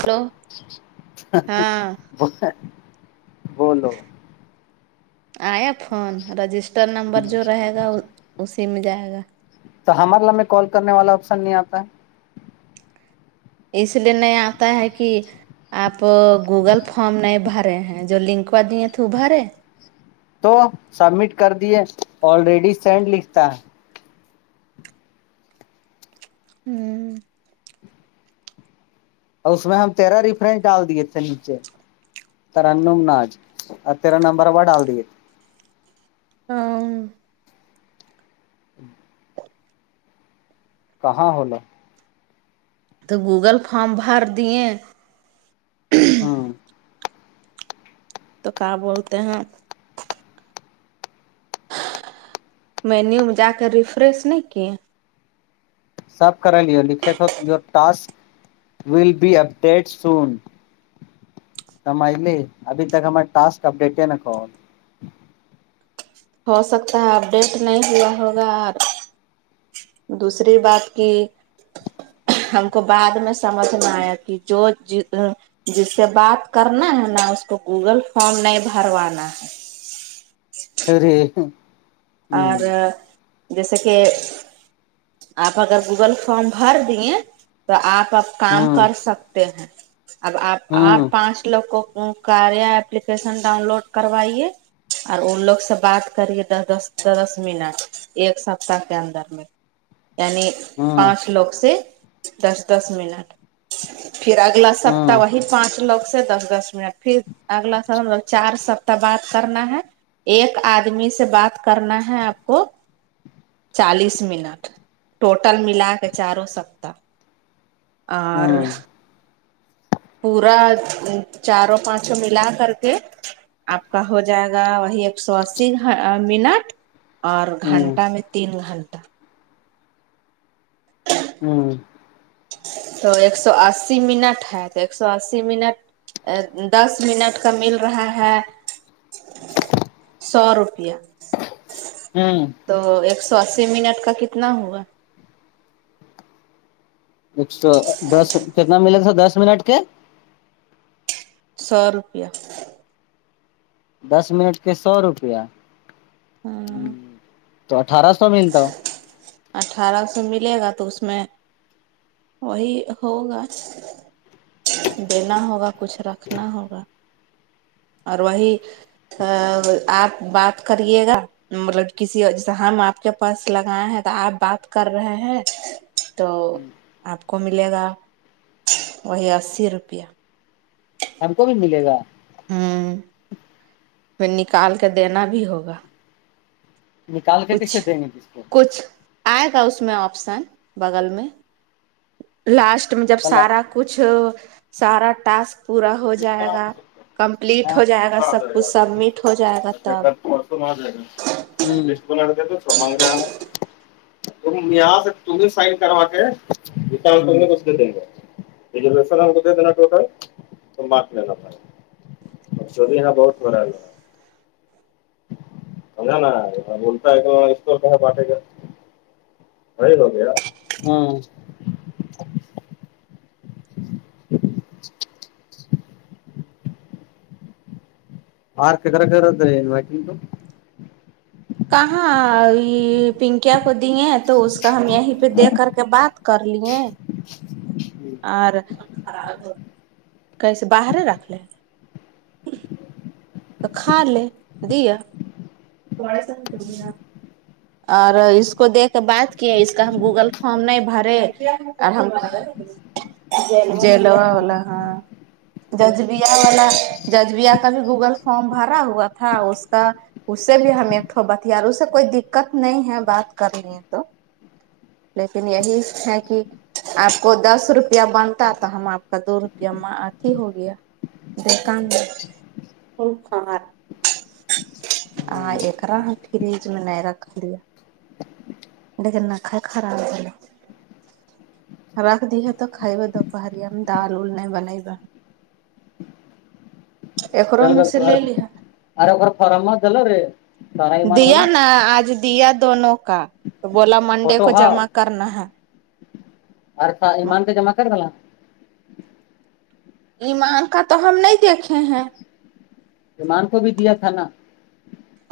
hello ہاں بولو آیا فون رجسٹر نمبر جو رہے گا اسی میں جائے گا تو ہمار نمبر میں کال کرنے والا آپشن نہیں آتا ہے اس لیے نہیں آتا ہے کہ آپ گوگل فارم نہیں بھرے ہیں جو لنک ہوا دیے تھے وہ بھرے تو سبمٹ کر دیے آلریڈی سینڈ لکھتا ہے ہوں اور اس میں ہم تیرا رفریرنس ڈال دیے تھے نیچے ترنم ناج اور تیرا نمبر و ڈال دیے ہاں ہوں کہاں ہولاو تو گوگل فارم بھر دیں ہاں تو کیا بولتے ہیں مینیو میں جا کر ریفریش نہیں کیے سب کر لے لکھے تھے task will be update soon کمائی لے ابھی تک ہم ٹاسک اپڈیٹ نہ کو ہو سکتا ہے اپڈیٹ نہیں ہوا ہوگا اور دوسرے بات کی ہم کو بعد میں سمجھنا آیا کہ جو جی جس سے بات کرنا ہے نہ اس کو گوگل فارم نہیں بھروانا ہے [unintelligible] اور ہ جیسے کہ آپ اگر گوگل فارم بھر دیے تو آپ تو اب کام ہ کر سکتے ہیں اب آپ اور ہ پانچ لوگ کو کاریہ ایپلیکیشن ڈاؤن لوڈ کروائیے اور ان لوگ سے بات کرے دس دس دس منٹ ایک سپتہ کے اندر میں یعنی ہ پانچ لوگ سے دس دس منٹ پھر اگلا سپتاہ ہ وہی پانچ لوگ سے دس دس منٹ پھر اگلا سو چار سپ بات کرنا ہے ایک آدمی سے بات کرنا ہے آپ کو چالیس منٹ ٹوٹل ملا کے چاروں سپتاہ آور پورا چاروں پانچوں ملا کر کے آپ کا ہو جائے گا وہی ایک سو اسی منٹ اور گھنٹہ ہ میں تین گھنٹہ ہوں تو ایک سو اسی منٹ ہے تو ایک سو اسی منٹ ا دس منٹ کا مل رہا ہے سو روپیہ ہوں تو ایک سو اسی منٹ کا کتنا ہوا ایک سو دس کتنا ملے گا سر دس منٹ کے سو روپیہ دس منٹ کے سو روپیہ ہ ہمم تو اٹھارہ سو ملتا ہے اٹھارہ سو ملے گا تو اس میں وہی ہوگا دینا ہوگا کچھ رکھنا ہوگا اور وہی آپ بات کریے گا مطلب کسی جیسے ہم آپ آپ کے پاس لگائے ہیں تو آپ بات کر رہے ہیں تو آپ کو ملے گا وہی اسی روپیہ ہم کو بھی ملے گا ہاں میں نکال کے دینا بھی ہوگا نکال کے کچھ کسے دیں گے کس کو کچھ آئے گا اس میں آپشن بغل میں لاسٹ میں جب کل سارا کچھ سارا ٹاسک پورا ہو جائے گا کمپلیٹ ہو جائے گا سب کچھ سبمٹ ہو جائے گا تب [unintelligible] یہاں سے تم سائن کروا کے [inaudible] کر اسھے دیں گے سلام کوت دنا ٹوٹل [unintelligible] تو ماپ لینا پڑا اور شور یہ بہت مرلا ہے سمجھا نا بولتا ہے تو اس طور کہ بانٹے گا [unintelligible] ہاں [unintelligible] کہاں یی پنکیا کو دیے تو اس کا ہم یہیں پہ دیکھ کر کے بات کر لیے ہیں جی اور کہ سے باہر ہی رکھ لے تو کھا لے دیا اور اس کو دیک کے بات کیا اس کا ہم گوگل فارم نہیں بھرے اور ہم جیلوا ہولا ہاں ججبیا والا ججبیا کا بھی گوگل فارم بھرا ہوا تھا اس کا اس سے بھی ہمیں بتار اس سے کوئی دقت نہیں ہے بات کرنی تو لیکن یہی ہے کہ آپ کو دس روپیہ بنتا تو ہم آپ کا دو روپیہ ماھی ہو گیا شیطان اور فھار ہاں ایکرا ہ فریج میں نہیں رکھ دیا لیکن نخرے خراب ہے رکھ دی تو کھائی دوپہریا میں دال وال نہیں بنبا اکڑو میں سے لے لی ہے آر ار فرم مت دل رے سارا ایمان دیا والا نا آج دیا دونوں کا تو بولا منڈے فوٹو کو ہ جمع کرنا ہے آرتھر ایمان سے جمع کر بلا ایمان کا تو ہم نہیں دیکھے ہیں ایمان کو بھی دیا تھا نا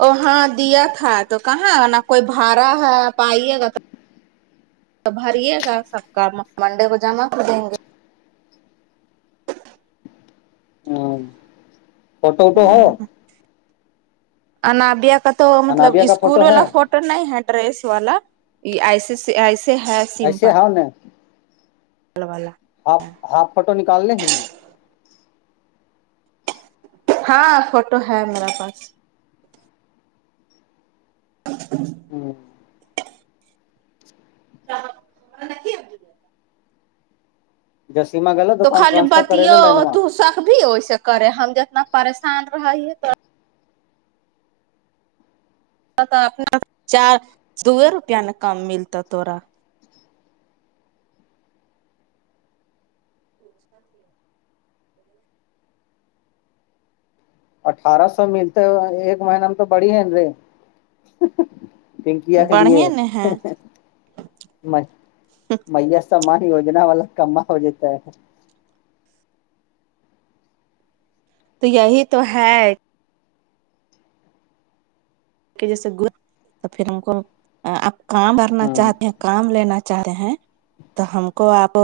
ا ہاں دیا تھا تو کہاں نا کوئی بھڑا ہے پائیے گا تو بھریے گا سب کا منڈے کو جمع کر دیں گے ہ فوٹو ووٹوں ہے ہ انابیہ کا تو مطلب انابیا کا فوٹو اسکول ہے والا فوٹو نہیں ہے ڈریس والا ایسے ایسے ہے ایسے اون ہے ل والا ہاف ہاف فوٹو نکالنے ہیں نا ہاں فوٹو ہے میرا پاس ہ [inaudible] ہوں کیا غلطی ہو گئی جسیما گلت تو خالی بتیو تو سکب بھی ویسے کرے ہم جتنا پریشان رہیے اپنا چار دو روپیہ نہ کم ملتا تھوڑا اٹھارہ سو ملتے ایک مہینہ میں تو بڑی ہے ن رے پنکیا کے لیے بڑھیا ن ھھ ہے میں میا سامان یوجنا والا کما ہو جاتتا ہے تو یہی تو ہے کہ جیسے گ [inaudible] تو پھر ہم کو آپ کام بھرنا ہے چاہتے ہیں کام لینا چاہ رہے ہیں تو ہم کو آپ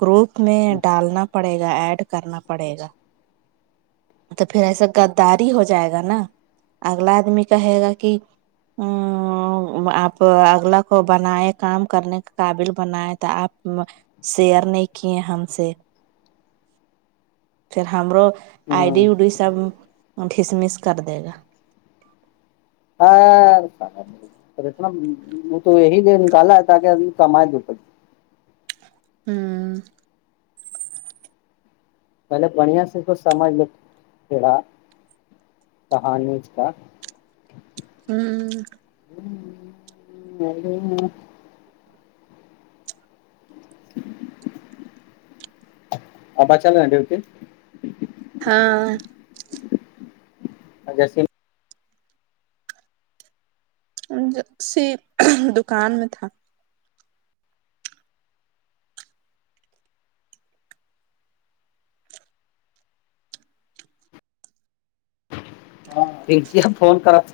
گروپ میں ڈالنا پڑے گا ایڈ کرنا پڑے گا تو پھر ایسا غداری ہو جائے گا نا اگلا آدمی کہے گا کہ ا آپ اگلا کو بنائے کام کرنے کے قابل بنائے تو آپ شئر نہیں کیے ہم سے پھر ہمرو ہ آئی ہ ڈی وی ڈی سب ڈسمس کر دے گا ہاں اتنا وہ تو یہی د نکالا ہے تاکہ آ کمائے دو ہوں پہلے بڑھیا سے کچھ سمجھ لو کہانی اس کا ہممم [unintelligible] ابا چلے ڈیوٹی ہاں جسی جسی دکان میں تھا ہاں اے ٹی ایم فون کرتھ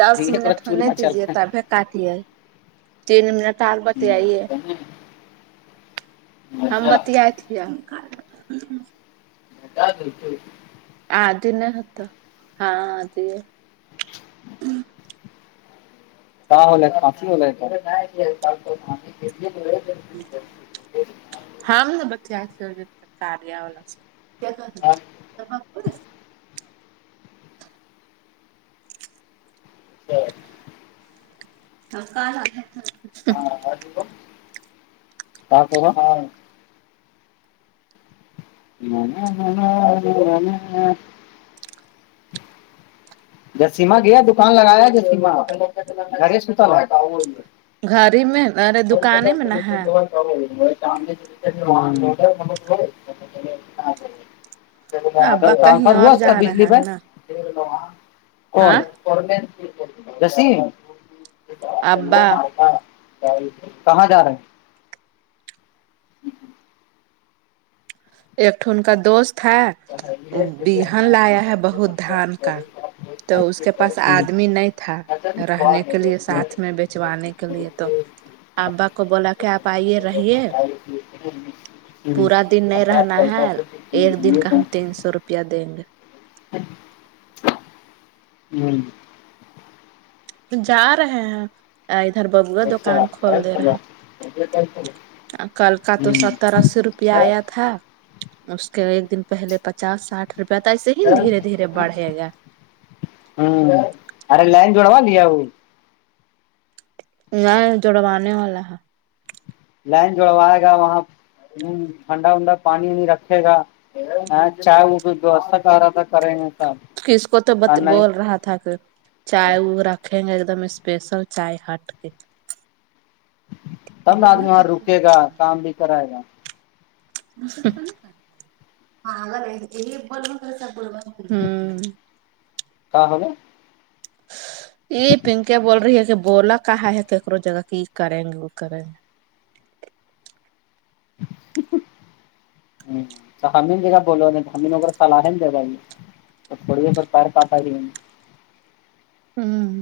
دس منٹ چول ہونے میں چل دیجے کا تب کاٹیے تین منٹ اور بتیائیے ہم بتیائے تھے مٹا دیتے آتی نہیں تھا ہاں آتی ہے [unintelligible] ہاں ہم بتیائے تھے کاریہ والوں سے [unintelligible] [unintelligible] [unintelligible] ہاں [unintelligible] ہاں [unintelligible] جسیما گیا دکان لگایا جسیما گریش بھی [unintelligible] گھر ہی میں ارے دکان میں نا ہے تو [unintelligible] ٹرانسفر ہوا اس کا بجلی پر کون جسی کہاں جا رہے ایک ان کا دوست ہے بہن لایا ہے بہت دان کا تو اس کے پاس آدمی نہیں تھا رہنے کے لیے ساتھ میں بیچوانے کے لیے تو ابا کو بولا کہ آپ آئیے رہیے ہوں پورا دن رہنا ہے ایک دن کا ہم تین سو روپیہ دیں گے ہممم جا رہے ہیں ادھر ببوا دکان کھول دے رہا کل کا تو ہوں ستر اسی روپ پیہ آیا تھا اس کے ایک دن پہلے پچاس ساٹھ پتا ایسے ہی دھیرے دھیرے بڑھے گا ہوں ارے لائن جوڑوا دیا وہ نہیں جڑوانے والا ہے لائن جوڑوائے گا وہاں ٹھنڈا ونڈا پانی وانی رکھے گا ہاں چائے وہ بھی وستھا کر رہا تھا کریں میں کس کو توبت بول رہا تھا کہ چائے وہ رکھیں ہیں ایک دم اسپیشل چائے ہٹ کے تب نا آدمی وہاں رکے گا کام بھی کرائے گا ہوں کیا ہوگیا یہ پنکی بول رہی ہے کہ بولا کہاں ہے کیکرو جگہ کی کریں گے وہ کریں تو ہمیں جگا بولو نہیں ہمیں وغیرہ فلاح بائی [unintelligible] ے تھوڑیے بت پیر پاتٹا رہی ہوں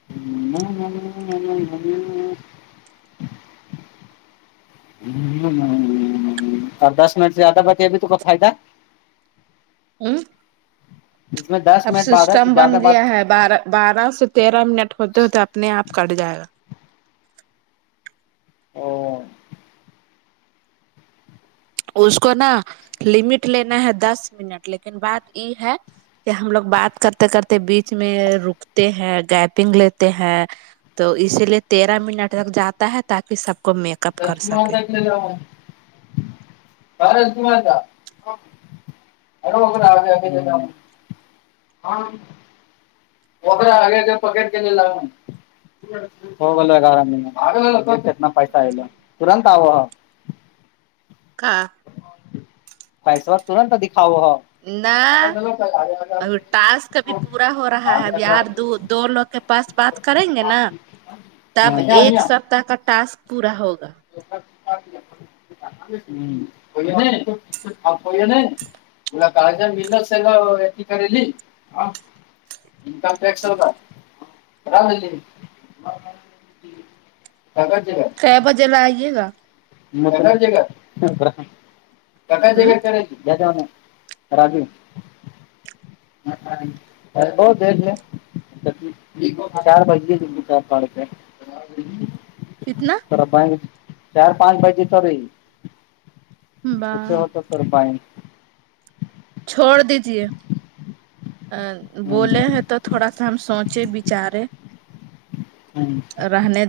[unintelligible] اور دس منٹ سے زیادہ بتیہ ہے گا تو کوئی فائدہ ہوں اس میں دس اب منٹ بعد سسٹم بن زیادہ گیا ہے بارہ بارہ سے تیرہ منٹ ہوتے ہوتے اپنے آپ کٹ جائے گا او اس کو نا لمٹ لینا ہے دس منٹ لیکن بات یہ ہے کہ ہم لوگ بات کرتے کرتے بیچ میں رکتے ہیں گیپنگ لیتے ہیں تو اسی لیے تیرہ منٹ تک جاتا ہے تاکہ سب کو میک [unintelligible] اپ کر سکے ارو اغگر آگے آگے جتا ہوں ہاں وغیرہ آگے کے پاکٹ کے لیے لگائے ہیں ہوگل آام دنتنا پائسا آل تورنت آ [unintelligible] کھا پیسہ تورنت دکھاؤ ھو نہ اب ٹاسک ابھی پورا ہو رہا ہے اب یار دو دو لوگ کے پاس بات کریں گے نا تب ایک سپتہ کا ٹاسک پورا ہوگا تو کو [unintelligible] ملا کا جن مل س نا یہتی کریلی ہاں انکم ٹیکس ہو گا [unintelligible] چھ بجے لائیے گا کا جگا کٹا ہ جگا کرا ججا میں راجو ہ بہت دیر سے [unintelligible] چار بجے چار پڑ پ کتنا سرا ب چار پانچ بجے تھ رہی کسے بات ہوتا سر بائنک چھوڑ دیجے ا بولے ہیں تو تھوڑا سا ہم سوچے بچارے [inaudible] رہنے